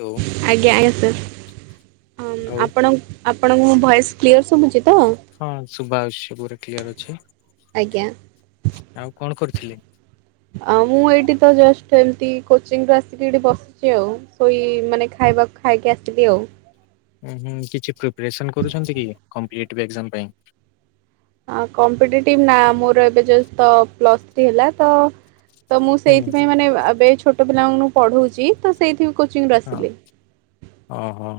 ହଉ ଆଜ୍ଞା ଆଜ୍ଞା, ଆଉ ସାର୍ ଆପଣ ଆପଣଙ୍କ ମୋ ଭଏସ କ୍ଲିୟର ଶୁଭୁଚି? ହଁ ଶୁଭା ଯାଉଚି ପୁରା କ୍ଳିଅର ଅଛି ଆଜ୍ଞା। ଆଉ କଣ କରୁ ଫିଲିମ୍। ଆ ମୁଁ ଏଇଠି ତ ଜଷ୍ଟ ଏମତି କୋଚିଂ ରୁ ଆସିକି ଏଠି ବସିଛି ଆଉ ସୋଇ ମାନେ ଖାଇ ଖାଇବା ଖାଇକି ଆସିଲି ଆଉ। ଉଁ ହୁଁ କିଛି ପ୍ରିପରେସନ୍ କରୁଛନ୍ତି କି କମ୍ପିଲିଟିଭି ଏଜାମ୍ ପାଇଁ? କମ୍ପିେଟିଭ ନା ମୋର ଏବେ ଯୋଉ ତ ପ୍ଲସ୍ ଥ୍ରୀ ହେଲା ତ ତ ମୁଁ ହୁଁ ସେଇଥିପାଇଁ ମାନେ ଏବ୍ ଏବେ ଏଇ ଛୋଟ ପିଲାଙ୍କୁ ପଢଉଛି ତ ସେଇଥି କୋଚିଂରୁ ହଁ ଆସିଲି। ଓହୋ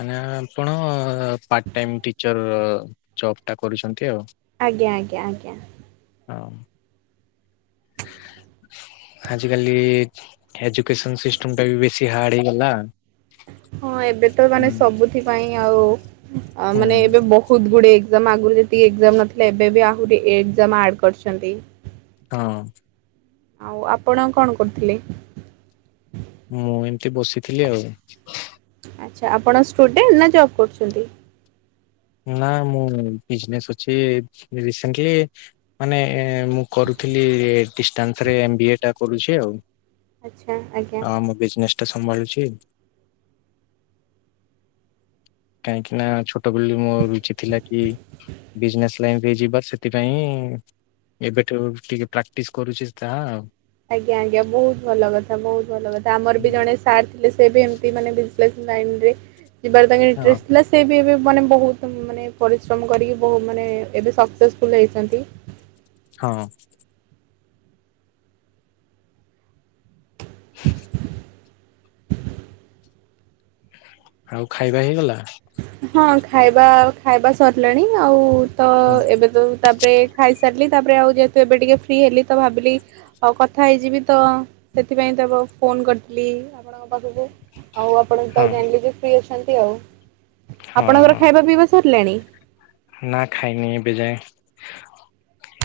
ମାନେ ଆପଣ ପାର୍ଟ ଟାଇମ୍ ଟିଚର୍ ଜବ୍ଟା କରୁଛଚନ୍ତି ଆଉ। ଆଜ୍ଞା ଆଜ୍ଞା ଆଜ୍ଞା। ହଁ। ହ ଆଜିକାଲି ଏ ଏଜୁକସନ ସିଷ୍ଟମ ଟା ବି ବେଶୀ ହାର୍ଡ ହେଇଗଲା। ହଁ ଏବେ ତ ହୁଁ ମାନେ ସବୁଥିପାଇଁ ଆଉ ମାନେ ହୁଁ ଏବେ ବହୁତ ଗୁଡେ ଏକଜାମ୍ ଆଗୁରୁ ଯେତିକି ଏକଜାମ୍ ନଥିଲା ଏବେ ବି ଆହୁରି ଏକଜାମ୍ ଆଡ଼ କରିଛନ୍ତି। ହଁ। ଆଉ ଆପଣ କଣ କରୁଥିଲେ? ମୁଁ ଏମିତି ବସିଥିଲି ଆଉ। ଆଚ୍ଛା ଆପଣ ଷ୍ଟୁଡେଣ୍ଟ ନା ଜବ୍ କରୁଛନ୍ତି? ନାଇଁ ମୁଁ ବିଜ୍ନେସ ଅଛି ରିସେଣ୍ଟଲି ମାନେ ମୁଁ କରୁ ଥିଲି ଡିଷ୍ଟାନ୍ସ ରେ ଏମ୍ ବି ଏ ଟା କରୁଛି ଆଉ। ଆଚ୍ଛା ଆଜ୍ଞା। ଏଇଟା ସମ୍ଭାଳୁଚି। କାହିଁକି ନା ଛୋଟ ବୋଲି ମୋ ରୁଚି ଥିଲା କି ବିଜନେସ ଲାଇନରେ ଯିବା ସେଥିପାଇଁ ଏବେଠୁ ଟିକେ ପ୍ରାକ୍ଟିସ୍ କରୁଛି ତାହା ଆଉ। ଆଜ୍ଞା ଆଜ୍ଞା ବହୁତ ଭଲ କଥା ବହୁତ ଭଲ କଥା। ଆମର ବି ଜଣେ ସାର୍ ଥିଲେ ସେ ବି ଏମତି ମାନେ ବିଜଲେସ୍ ଲାଇନରେ ଯିବାର ତାଙ୍କର ହଁ ଇଣ୍ଟରେଷ୍ଟ୍ ଥିଲା ସେ ବି ଏବେ ମାନେ ବହୁତ ମାନେ ପରିଶ୍ରମ କରିକି ବହୁ ମାନେ ଏବେ ସକ୍ସେସଫୁଲ ହେଇଛନ୍ତି। ହଁ। ଆଉ ଖାଇବା ହେଇଗଲା? ହଁ ଖାଇବା ଖାଇବା ସରିଲାଣି ଆଉ ତ ହୁଁ, ଏବେ ତ ତାପରେ ଖାଇସାରିଲି ତାପରେ ଆଉ ଯେହେତୁ ଏବେ ଟିକେ ଫ୍ରି ହେଲି ତ ଭାବିଲି ଆଉ କଥା ହେଇଯିବି ତ ସେଥିପାଇଁ ତବେ ଫୋନ କରିଥିଲି ଲି ଆପଣଙ୍କ ପାଖକୁ। ଆଉ ଆପଣ ତ ହଁ ଜାଣିଲେ ଯେ ଫ୍ରି ଅଛନ୍ତି ଆଉ। ହଁ ଆପଣଙ୍କର ହଁ ଖାଇବା ପିଇବା ସରିଲାଣି? ନା ଖାଇନି ଏବେ ଯାଏ।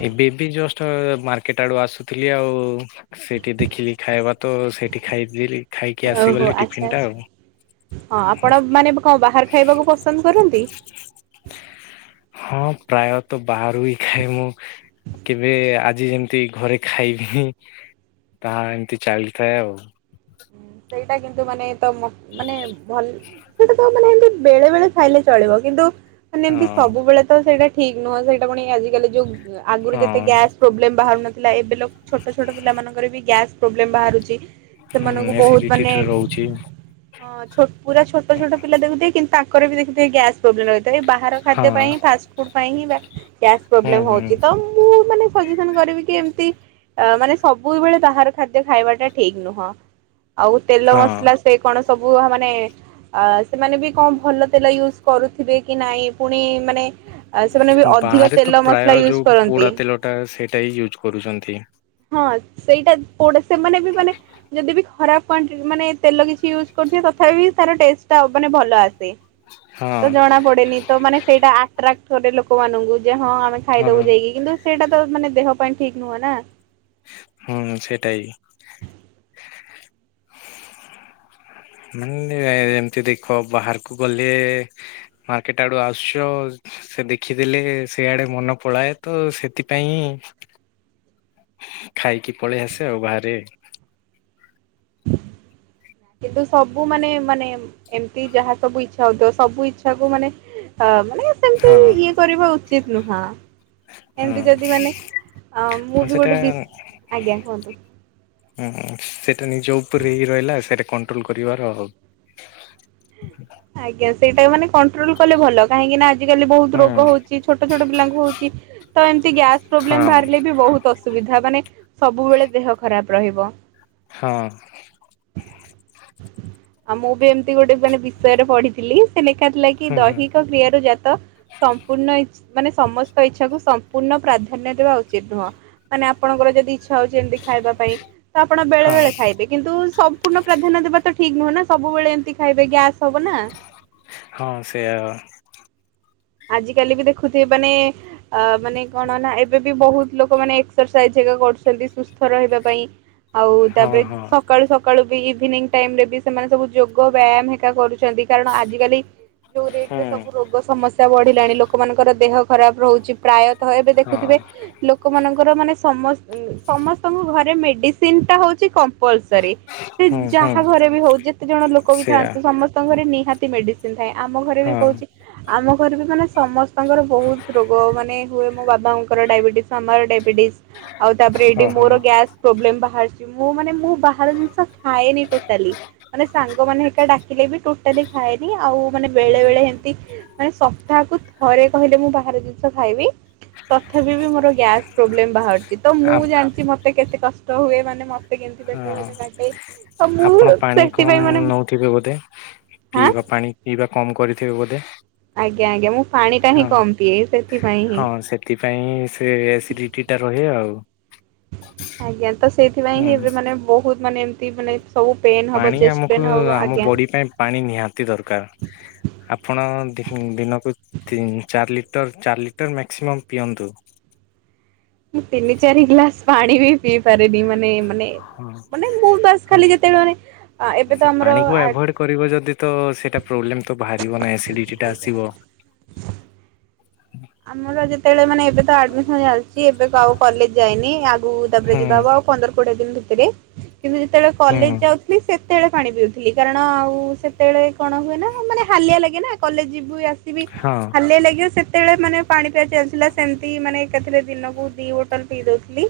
ଏବେ ଏବେ ଜଷ୍ଟ ମାର୍କେଟ ଆଡୁ ଆସୁଥିଲି ଆଉ ସେଇଠି ଦେଖିଲି ଖାଇବା ତ ତ ସେଇଠି ଖାଇଦେଇଥିଲି। ଓହୋ ଆଚ୍ଛା ଆଚ୍ଛା। ହଁ ଆପଣ ମାନେ କଣ ବାହାର ଖାଇବାକୁ ପସନ୍ଦ କରନ୍ତି? ହଁ ପ୍ରାୟତଃ ବାହାରୁ ହିଁ ଖାଏ ମୁଁ କେବେ ଆ ଆଜି ଯେମତି ଘରେ ଖାଇନି ତାହା ଏମିତି ଚାଲିଥାଏ ଆଉ। ସେଇଟା କିନ୍ତୁ ମାନେ ତ ମାନେ ଭଲ ସେଟା ତ ମାନେ ଏମତି ବେଳେ ବେଳେ ଖାଇଲେ ଚଳିବ କିନ୍ତୁ ମାନେ ଏମତି ହଁ। ସବୁବେଳେ ତ ସେଇଟା ଠିକ୍ ନୁହଁ, ସେଇଟା ପୁଣି ଆଜିକାଲି ଯୋଉ ଆଗରୁ ଯେତେ ହଁ ଗ୍ୟାସ ପ୍ରୋବ୍ଲେମ ବାହାରୁନ ଥିଲା ଏବେ ଲୋକ୍ ଛୋଟ ଛୋଟ ପିଲାମାନଙ୍କର ବି ଗ୍ୟାସ ପ୍ରୋବ୍ଲେମ ବାହାରୁଛି। ହୁଁ ସେମାନଙ୍କୁ ବହୁତ ଏସିଡିଟି ମାନେ ଟା ରହୁଛି ହଁ ପୁରା ହଁ ଛୋଟ ଛୋଟ ପିଲା ତାକୁ ଦିଏ କିନ୍ତୁ ତାଙ୍କର ବି ଦେଖିଥିବେ ଗ୍ୟାସ୍ ପ୍ରୋବ୍ଲେମ ରହିଥାଏ। ବାହାର ହଁ ଖାଦ୍ୟ ପାଇଁ, ଫାଷ୍ଟ ଫୂଡ଼ ପାଇଁ ହିଁ ଗ୍ୟାସ ହୁଁ ପ୍ରୋବ୍ଲେମ ହୁଁ। ହଉଚି ତ। ମୁଁ ମାନେ ସ ସିଚିସନ କରିବିକି ଏମତି ଅ ମାନେ ସ ସବୁବେଳେ ବାହାର ଖାଦ୍ୟ ଖାଇବାଟା ଠିକ୍ ନୁହଁ। ଆଉ ତେଲ ହଁ ମସଲା ସେ କଣ ସ ସବୁ ମାନେ ଅ ସେମାନେ ବି କଣ ଭଲ ତେଲ ୟୁଜ୍ କରୁଥିବେ କି ନାଇଁ? ପୁଣି ମାନେ ଆ ସେମାନେ ବି ଅଧିକ ବାହାରେ ତ ତେଲ ମସଲା ପ୍ରାୟ ୟୁଜ ଯୋଉ କରନ୍ତି। ପୋଡା ତେଲଟା ସେଇଟା ହିଁ ୟୁଜ୍ କରୁଛନ୍ତି। ହଁ ସେଇଟା କୋଉଟା ସେମାନେ ବି ମାନେ ଯଦି ବି ଖରାପ କଣ୍ଟି ମାନେ ତେଲ କିଛି ୟୁଜ କରୁ ସେ ତଥାପି ତାର ଟେଷ୍ଟ ଟା ମାନେ ଭଲ ଆସ୍ ସେ ହଁ ତ ଜଣା ପଡେନି ତ ମାନେ ସେଇଟା ଆଟ୍ରାକ୍ଟ କରେ ଲୋକମାନଙ୍କୁ। ଯେ ହଁ ଆମେ ହଁ ଖାଇଦବୁ ଯାଇକି କିନ୍ତୁ, ସେଇଟା ତ ମାନେ ଦେହ ପାଇଁ ଠିକ ନୁହଁ ନା। ହୁଁ ସେଟାଇ। ମାନେ ଏମତି ଦେଖ ବାହାରକୁ ଗଲେ, ମାର୍କେଟ ଆଡୁ ଆସୁଛ। ସେ ଦେଖିଦେଲେ ସେଆଡେ ମନ ପଳାଏତ। ସେଥିପାଇଁ ଖାଇକି ପଳେଇ ଆସେ ଆଉ ବାହାରେ କିନ୍ତୁ, ସବୁ ମାନେ ମାନେ ଏମତି ଯାହା ସବୁ ଇଛା ହଉଥିବ ସବୁ ଇଚ୍ଛା କୁ ମାନେ ଅ ମାନେ ସେମିତି ହଁ। ଇଏ କରିବା ଉଚିତ ନୁହଁ। ହଁ ଏମତି ଯଦି ମାନେ ହଁ ଅ-ମୁବି ସେଟା ଗୋଟେ ବିସ୍ ଆଜ୍ଞା କୁହନ୍ତୁ। ହୁଁ ସେଇଟା ନିଜ ଉପରେ ଇଏ ରହିଲା ସେଇଟା କଣ୍ଟ୍ରୋଲ କରିବାର ଆଉ। ଆଜ୍ଞା ସେଇଟା ମାନେ କଣ୍ଟ୍ରୋଲ କଲେ ଭଲ। କାହିଁକି ନା ଆଜିିକାଲି ବହୁତ ହୁଁ ରୋଗ ହଉଛି ଛୋଟ ଛୋଟ ପିଲାଙ୍କୁ ହଉଛି ତ ଏମିତି ଗ୍ୟାସ୍ ପ୍ରୋବ୍ଲେମ ହଁ ବାହାରିଲେ ବି ବହୁତ ଅସୁ ସୁବିଧା ମାନେ ସବୁବେଳେ ଦେହ ଖରାପ ରହିବ। ହଁ! ଆଉ ମୁଁ ବି ଏମିତି ଗୋଟେ ଜଣେ ବିଷୟରେ ପଢିଥିଲି!। ଲେଖା ଥିଲା କି ହୁଁ। ହୁଁ ଦୈହିକ କ୍ରିୟାରୁ ଜାତ ସମ୍ପୂର୍ଣ୍ଣ ଇଛ୍ ମାନେ ସମସ୍ତ ଇଚ୍ଛାକୁ ସମ୍ପୂର୍ଣ୍ଣ ପ୍ରାଧାନ୍ୟ ଦେବା ଉଚିତ ନୁହଁ। ମାନେ ଆପଣଙ୍କର ଯଦି ଇଛା ଖାଉଛନ୍ତି ଖାଇବା ପାଇଁ ତ ଆପଣ ବେଳେ ହଁ ବେଳେ ଖାଇବେ। କିନ୍ତୁ ସମ୍ପୂର୍ଣ୍ଣ ପ୍ରାଧାନ୍ୟ ଦେବା ତ ଠିକ୍ ନୁହଁ ନା ସବୁବେଳେ ଏମତି ଖାଇବେ ଗ୍ୟାସ୍ ହବ ନା। ହଁ ସେଇଆ ଆଜ କାଲି ବି ଦେଖୁଥିବେ, ମାନେ ଅ ମାନେ କଣ ନା ଏବେ ବି ବହୁତ ଲୋକ ମାନେ ଏକ୍ସରସାଇଜ ହେରିକା କରୁଛନ୍ତି ସୁସ୍ଥ ରହିବା ପାଇଁ। ଆଉ ହଁ ତାପରେ ହଁ। ସକାଳୁ ସକାଳୁ ବି ଇଭିନିଂ ଟାଇମ ରେ ବି ସେମାନେ ସବୁ ଯୋଗ ବ୍ୟାୟାମ ହେକା କରୁ ଚନ୍ତି। କାରଣ ଆଜ କାଲି ଯୋଉ ରେଟ୍ ରେ ସବୁ ରୋଗ ସମସ୍ୟା ବଢିଲାଣି ଲୋକମାନଙ୍କର ଦେହ ଖରାପ ରହୁଛି। ପ୍ରାୟତଃ ଏବେ ହଁ ଦେଖୁଥିବେ, ଲୋକମାନଙ୍କର ମାନେ ସମ ସମସ୍ତଙ୍କ ଘରେ ମେଡିସିନ ଟା ହଉଛି କମ୍ ପଲସରୀ। ସେ ହୁଁ ହୁଁ ଯାହା ଘରେ ବି ହଉ, ଯେତେ ଜଣ ଲୋକ ବି ସେଇଆ ଥାନ୍ତୁ! ସମସ୍ତଙ୍କ ଘରେ ନିହାତି ମେଡିସିନ ଥାଏ। ଆମ ଘରେ ବି ହଁ କହୁଚି ଆମ ଘରେ ବି ମାନେ ସମସ୍ତଙ୍କର ବହୁତ ରୋଗ ମାନେ ହୁଏ। ମୋ ବାବାଙ୍କର ଡାଇବେଟିସ୍, ଆମର ଡାଇ ବେଟିସ୍। ଆଉ ତାପରେ ଏଠି ଓହୋ। ମୋର ଗ୍ୟାସ ପ୍ରୋବ୍ଲେମ ବାହା ଫାଷ୍ଟ, ମୁଁ ମାନେ ମୁଁ ବାହର ଜିନିଷ ଖାଏନି ଟୋଟାଲି। ମାନେ ସାଙ୍ଗମାନେ ହେଇକା ଡାକିଲେ ବି ଟୋଟା ଲି ଖାଏନି ଆଉ ମାନେ ବେଳେ ହୁଁ ବେଳେ ହେମତି ମାନେ ସପ୍ତାହକୁ ଥରେ କହିଲେ, ମୁଁ ବାହହାର ଜିନିଷ ଖାଇବି। ତଥାପି ବି ମୋର ଗ୍ୟାସ୍ ପ୍ରୋବ୍ଲେମ ବାହାରୁିଛି। ତ ମୁଁ ଆ ଜାଣିଛି ମତେ କେତେ କଷ୍ଟ ହୁଏ ମାନେ ମ କେମତି ପେଟ ହଁ ଫେଟ କାଟେ। ଆଉ ମୁଁ ଆପଣ ପାଣି କମ୍ ସେଥିପାଇଁ ମାନେ ନଉଥିବେ ବୋଧେ? ହାଁ ପିଇବା ପାଣି ପିଇବା କମ କରିଥିବେ ବୋଧେ? ଆଜ୍ଞା ଆଜ୍ଞା ମୁଁ ପାଣି ଟା ହିଁ ହଁ, କମ୍ ପିଏ ସେଥିପାଇଁ ହିଁ। ହଁ ସେଥିପାଇଁ ସେ ଏସିଡିଟି ଟା ରହେ ଆଉ। ଆଜ୍ଞା। ତ ସେଇଥିପାଇଁ ହିଁ ହୁଁ। ଏବେ ମାନେ ବହୁତ ମାନେ ଏମତି ମାନେ ସବୁ ପେନ୍ ହବ ପାଣି ଚେଷ୍ଟ ଆମକୁ ପେନ୍ ହବ ଆମ ଆଜ୍ଞା। ବଡି ପାଇଁ ପାଣି ନିହାତି ଦରକାର ଆପଣ ଦିନକୁ ଚାରି ଲିଟର ଚାରି ଲିଟର ମା୍କ୍ସିମମ୍ ପିଅନ୍ତୁ। ମୁ ତିନି ଚାରି ଗ୍ଲାସ ପାଣି ବି ପିଇ ପାରନି ମାନେ ମାନେ ହଁ। ମାନେ ମୁଁ ବାସ ଖାଲି ଯେତେବେଳେ ମାନେ ଏବେ ସେ ତ ଆମର ପାଣିକୁ ଆଭଏଡ୍ କରିବ ଯଦି ତ ସେଇଟା ପ୍ରୋବ୍ଲେମ ତ ବାହାରିବ ନା ଏସିଡିଟିଟା ଆସିବ। ଆମର ଯେତେବେଳେ ମାନେ ଏବେ ତ ଆଡମିସନ ଚାଲିଛି। ଏବେ ଆଉ କଲେଜ ଯାଇନି ଆଗକୁ ତାପରେ ହୁଁ ଯିବା ହବ ଆଉ ପନ୍ଦର କୋଡିଏ ଦିନ ଭିତରେ କିନ୍ତୁ ଯେତେବେଳେ ହୁଁ କଲେଜ ଯାଉଥିଲି ସେତେବେଳେ ପାଣି ପିଉଥିଲି କାରଣ ଆଉ ସେତେବେଳେ କଣ ହୁଏ ନା ମାନେ ହାଲିଆ ଲାଗେ ନା କଲେଜ ଯିବୁ ଆସିବି ହଁ ହାଲିଆ ଲାଗିବ ସେ ମାନେ ପାଣି ପିଆ ଚାଲିଥିଲା ସେମିତି ମାନେ ଏକାଥ ରେ ଦିନକୁ ଦି ବୋଟଲ ପିଇ ଦଉଥିଲି।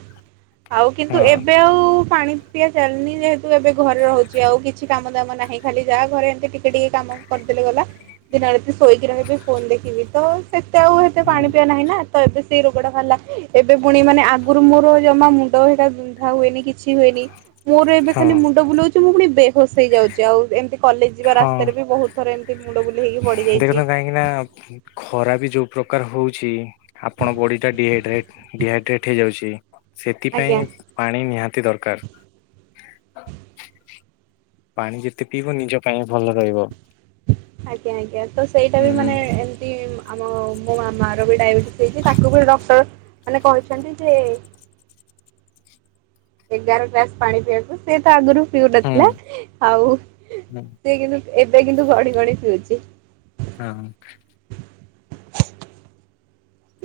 ଆଉ କିନ୍ତୁ ହଁ ଏବେ ଆଉ ପାଣି ପିଆ ଚାଲୁନି ଯେହେତୁ ଏବେ ଘରେ ରହୁଛି ଆଉ କିଛି କାମ ଦାମ ନାହିଁ ଖାଲି ଯାହା ଘରେ ଏମତି କିଛି ଟିକେ ଟିକେ କାମ କରିଦେଲେ ଗଲା ଦିନ ରାତି ଶୋଇକି ରହିବି ଫୋନ ଦେଖିବି ତ ସେ ଏବେ ଆଉ ହେତେ ସେ ହୁଁ ପାଣି ପିଆ ନାହି ନା ତ ଏବେ ସେ ସେଇ ରୋଗ ଟା ବାହାରିଲା ଏବେ ପୁଣି ମାନେ ଆଗରୁ ମୋର ଜମା ମୁଣ୍ଡ ହେଈଟା ବିନ୍ଧା ହୁଏନି କି କିଛି ହୁଏନି ମୋର ଏବେ ହଁ। ଖାଲି ମୁଣ୍ଡ ବୁଲଉଛି ମୁଁ ପୁଣି ବେହୋସ ହେଇଯାଉଛି ଆଉ ଏମତି କଲେଜ ଯିବା ହଁ ରାସ୍ତାରେ ବି ବହୁତ ଥର ଏମତି ଦେଖନ୍ତୁ କାହିଁକି ନା ଖରା ବି ଯୋଉ ପ୍ରକାର ହଉଛି। ଆପଣ ବଡି ଟା ଡିଇଡ୍ରେଟ ଡିହାଇଡ୍ରେଟ ହେଇଯାଉଛି ଆଜ୍ଞା ସେଥିପାଇଁ ପାଣି ନିହାତି ଦରକାର ପାଣି ଯେତେ ପିଇବ ନିଜ ପାଇଁ ଭଲ ରହିବ। ଆଜ୍ଞା ଆଜ୍ଞା ତ ସେଇଟା ହୁଁ ବି ହୁଁ ମାନେ ଏମତି ଆମ ମୋ ମା ର ବି ଡାଇବେଟିସ୍ ହେଇଛି ତାକୁ ବି ଡକ୍ଟର ମାନେ କହିଛନ୍ତି ଯେ ଏଗାର ଗ୍ଲାସ ପାଣି ପିଇବାକୁ ସେ ତ ଆଗରୁ ହୁଁ ପିଉନଥିଲା ଆଉ ସେ କିନ୍ତୁ ଏବେ କିନ୍ତୁ ଗଡିି ଗଡି ପିଉଛି। ହଁ।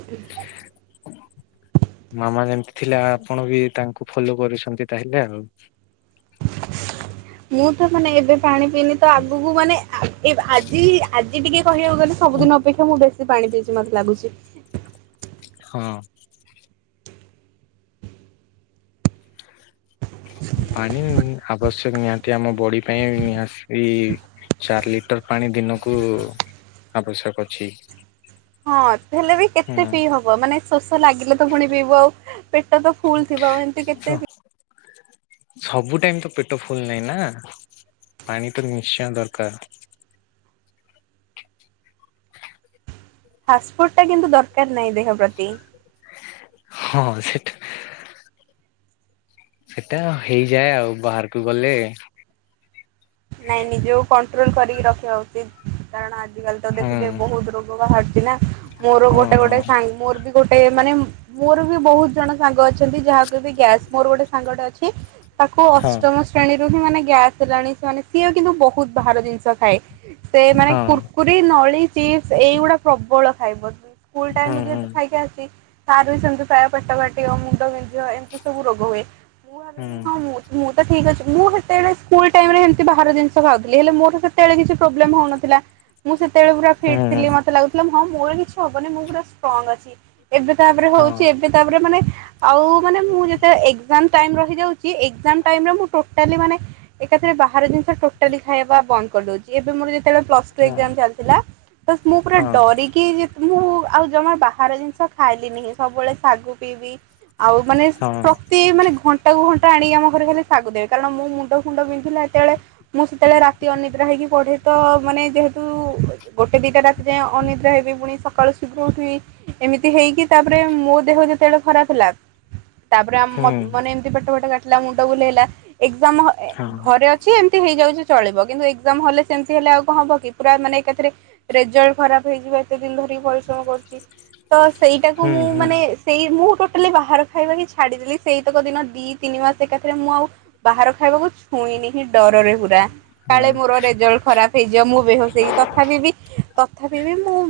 ହଁ। ମାମା ଯେମିତି ଥିଲା ଆପଣ ବି ତାଙ୍କୁ ଫଲୋ କରୁଛନ୍ତି ତାହେଲେ ଆଉ। ମୁଁ ତ ମାନେ ଏବେ ପାାଣି ପିଇନି ତ ଆଗକୁ ମାନେ ଆଜି ଆଜି ଟିକେ କହିବାକୁ ଗଲେ ସବୁଦିନ ଅପେକ୍ଷା ମୁଁ ବ ପାଣି ପିଇଛି ମତେ ଲାଗୁଛି। ହଁ। ପାଣି ଆବଶ୍ୟକ ନିହାତି ଆମ ବଡି ପାଇଁ ନିହାତି ଚାରି ଲିଟର ପାଣି ଦିନକୁ ଆବଶ୍ୟକ ଅଛି। ହଁ ହେଲେ ବି ହୁଁ। କେତେ ପିଇ ହବ ମାନେ ଶୋଷ ଲାଗିଲେ ତ ପୁଣି ପିଇବୁ ଆଉ ପେଟ ତ ଫୁଲ ଥିବ ଏମିତି କେତେ? ତ ସବୁ ଟାଇମ ତ ପେଟ ଫୁଲ ନାହିଁ ନା ପାଣିଟା ନିଶ୍ଚୟ ଦରକାର ଫାସି ଟା କିନ୍ତୁ ଦରକାର ନାହିଁ ଦେହ ପ୍ରତି ହଁ ସେଠୁ ସେଟା ହେଇଯାଏ ଆଉ ବାହାରକୁ ଗଲେ ନାଇଁ ନିଜକୁ କଣ୍ଟ୍ରୋଲ କରିକି ରଖିବା ଉଚିତ କାରଣ ଆଆ,, ଆଜିକାଲି ତ ହୁଁ ଦେଖୁଛ ବହୁତ ରୋଗ ବାହାରୁଛି ନା ମୋର ହଁ ଗୋଟେ ଗୋଟେ ହଁ ସାଙ୍ଗ ମୋର ବି ଗୋଟେ ମାନେ ମୋର ବି ବହୁତ ଜଣ ସାଙ୍ଗ ଅଛନ୍ତି ଯାହାକୁ ଗ୍ୟାସ ମୋର ଗୋଟେ ସାଙ୍ଗଟେ ଅଛି ତାକୁ ଅଷ୍ଟମ ଶ୍ରେଣୀରୁ ହିଁ ମାନେ ଗ୍ୟାସ ହେଲାଣି ସୋନେ ସିଏ କିନ୍ତୁ ବହୁତ ବାହାର ଜିନିଷ ଖାଏ। ସେ ମାନେ ହଁ କୁର୍କୁରିୀ ନଳି ଚିପ୍ ଏଇଗୁଡା ପ୍ରବଳ ଖାଏ। ସ୍କୁଲ ହଁ ହୁଁ ଟାଇମରୁ ହୁଁ ଖାଇକି ଆସିଛି। ତାର ବି ସେମିତି ପେଟ କାଟିବ ମୁଣ୍ଡ ବିନ୍ଦିବ ଏମିତି ସବୁ ରୋଗ ହୁଏ। ହୁଁ। ଠିକ ଅଛି ମୁଁ ସେତେବେଳେ ସ୍କୁଲ ଟାଇମ ରେ ବାହାର ଜିନିଷ ଖାଉଥିଲେ ହେଲେ ମୋର ସେତେବେଳେ କିଛି ପ୍ରୋବ୍ଲେମ ହଉନଥିଲା। ମୁଁ ସେତେବେଳେ ପୁର ଫିଟ ହୁଁ ହୁଁ ଥିଲି ମତେ ଲାଗୁଥିଲା ହଁ ମୋର କିଛି ହବନି ମୁଁ ପୁର ଷ୍ଟ୍ରଙ୍ଗ ଅଛି। ଏବେ ତାପରେ ହଁ ହଉଛି ଏବେ ତାପରେ ମାନେ ଆଉ ମାନେ ମୁଁ ଯେତେଳେ ଏକ୍ଜାମ ଟାଇମ ରହିଯାଉଛି ଏକ୍ସମ୍ ଟାଇମରେ ମୁଁ ଟୋଟାଲି ମାନେ ଏକାଥରେ ବାହାର ଜିନିଷ ଟୋଟାଲି ଖାଇବା ବନ୍ଦ କରିଦଉଛି ଏବେ ମୋର ସେତେବେଳେ ପ୍ଲସଟୁ ହଁ ଏକ୍ସଯାମ ଚାଲିଥିଲା ମୁଁ ପୁରା ହଁ ଡରିକି ମୁଁ ଆଉ ଜମା ବାହାର ଜିନିଷ ଖାଇଲିନି ସବୁବେଳେ ଶାଗୁ ପିଇବି ଆଉ ମାନେ ହଁ ପ୍ରତି ମାନେ ଘଣ୍ଟା କୁ ଘଣ୍ଟା ଆଣିକି ଆମ ଘରେ ଖାଲି ଶାଗୁ ଦେବେ କାରଣ ମୁଁ ମୁଣ୍ଡ ଫୁଣ୍ଡ ବିନ୍ଧିଲା। ସେତେବେଳେ ମୁଁ ସେତେବେଳେ ରାତି ଅନିଦ୍ରା ହେଇକି ପଢେ ତ ମାନେ ଯେହେତୁ ଗୋଟେ ଦିଟା ରାତି ଯାଏଁ ଅ ଅନିଦ୍ରା ହେବ ପୁଣି ସକାଳୁ ଶୀଘ୍ର ଉଠିବି ଏମିତି ହେଇକି ତାପରେ ମୋ ଦେହ ଯେତେଳେ ଖରାପ ଥିଲା ତାପରେ ହୁଁ ମାନେ ଏମିତି ପେଟ ପଟ କା ମୁଣ୍ଡବୁଲେଈଲା ଏକ୍ସ ଏ ହଁ ଘରେ ହେଇଯାଉ ଚଳିବ କିନ୍ତୁ ଏକଜାମ ହଲରେ ସେମତି ହେଲେ ଆଉ କଣ ହବ କି ପୁରା ମାନେ ଏକରେଲଟ ଖରାପ ହେଇ ଏତେ ଦିନ ଧରିକି ପରିଶ୍ରମ କରୁଛି ତ ସେଇଟାକୁ ହୁଁ ମୁଁ ହୁଁ ମାନେ ସେଇ ମୁଁ ହେଲେ ବାହାର ଖାଇବାକ ଛାଡିଦେଲି ସେଇତକ ଦିନ ଦିଇ ତିନି ମାସ ଏକା ରେ ମୁଁ ଆଉ ବାହାର ଖାଇବାକୁ ଛୁଇଁନି। ଡରରେ। ପ ହଁ କାଳେ ମୋର ରେଜଲ୍ଟ ଖରାପ ହେଇଯିବ ମୁଁ ବେହୋସ ହେଇ ତଥାବି ତଥାବି ମୁଁ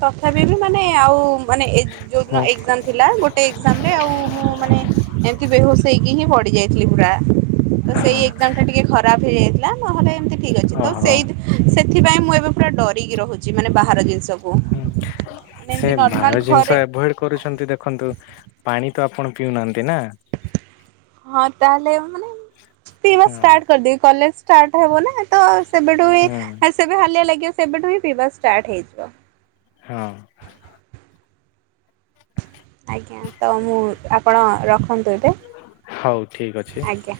ତଥାପ ବି ମାନେ ଆଉ ମାନେ ଏ ଯୋଉ ମୁଁ ଏକ୍ସଯାମ ଥିଲା ଗୋଟେ ଏକ୍ସଯାମ ରେ ଆଉ ମୁଁ ମାନେ ଏମିତି ବେହୋସ ହେଇକି ହିଁ ବଡିି ଯାଇଥିଲି। ସେ ହଁ ଏକ୍ସଯାମ ଟା ଟିକେ ଖରାପ ହେଇଯାଇଥିଲା ନହେଲେ ଏମତି ଠିକ ଅଛି ତ ସେ ଓହୋ ସେଥିପାଇଁ ମୁଁ ଏବେ ପୁରା ଡରିକି ରହୁଛି ମାନେ ବାହାର ଜିନିଷ ହୁଁ ସେ ଭଲ ଘରେ ଜିନିଷ ଏଭଏଡ କରୁଛନ୍ତି ଦେଖନ୍ତୁ ପାଣି ତ ଆପଣ ପିଉନାହାନ୍ତି ନାଁ। ହଁ ତାହେଲେ ମାନେ ପିଇବାଟ କରିଦେବି କଲେଜ ଟ ହବ ନାଁ ତ ସେବେଠୁ ହୁଁ ହ ସେବେ ହାଲିଆ ଲାଗିବ ସେବେଠୁ ହ ପିଇବା ଷ୍ଟାର୍ଟ ହେଇଯିବ। ହଁ। ଆଜ୍ଞା ତ ମୁଁ ଆପଣ ରଖ- [inaudible] ଏବେ ହଉ ଠିକ ଅଛି ଆଜ୍ଞା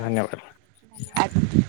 ଧନ୍ୟବାଦ। ଆଜ୍ଞା।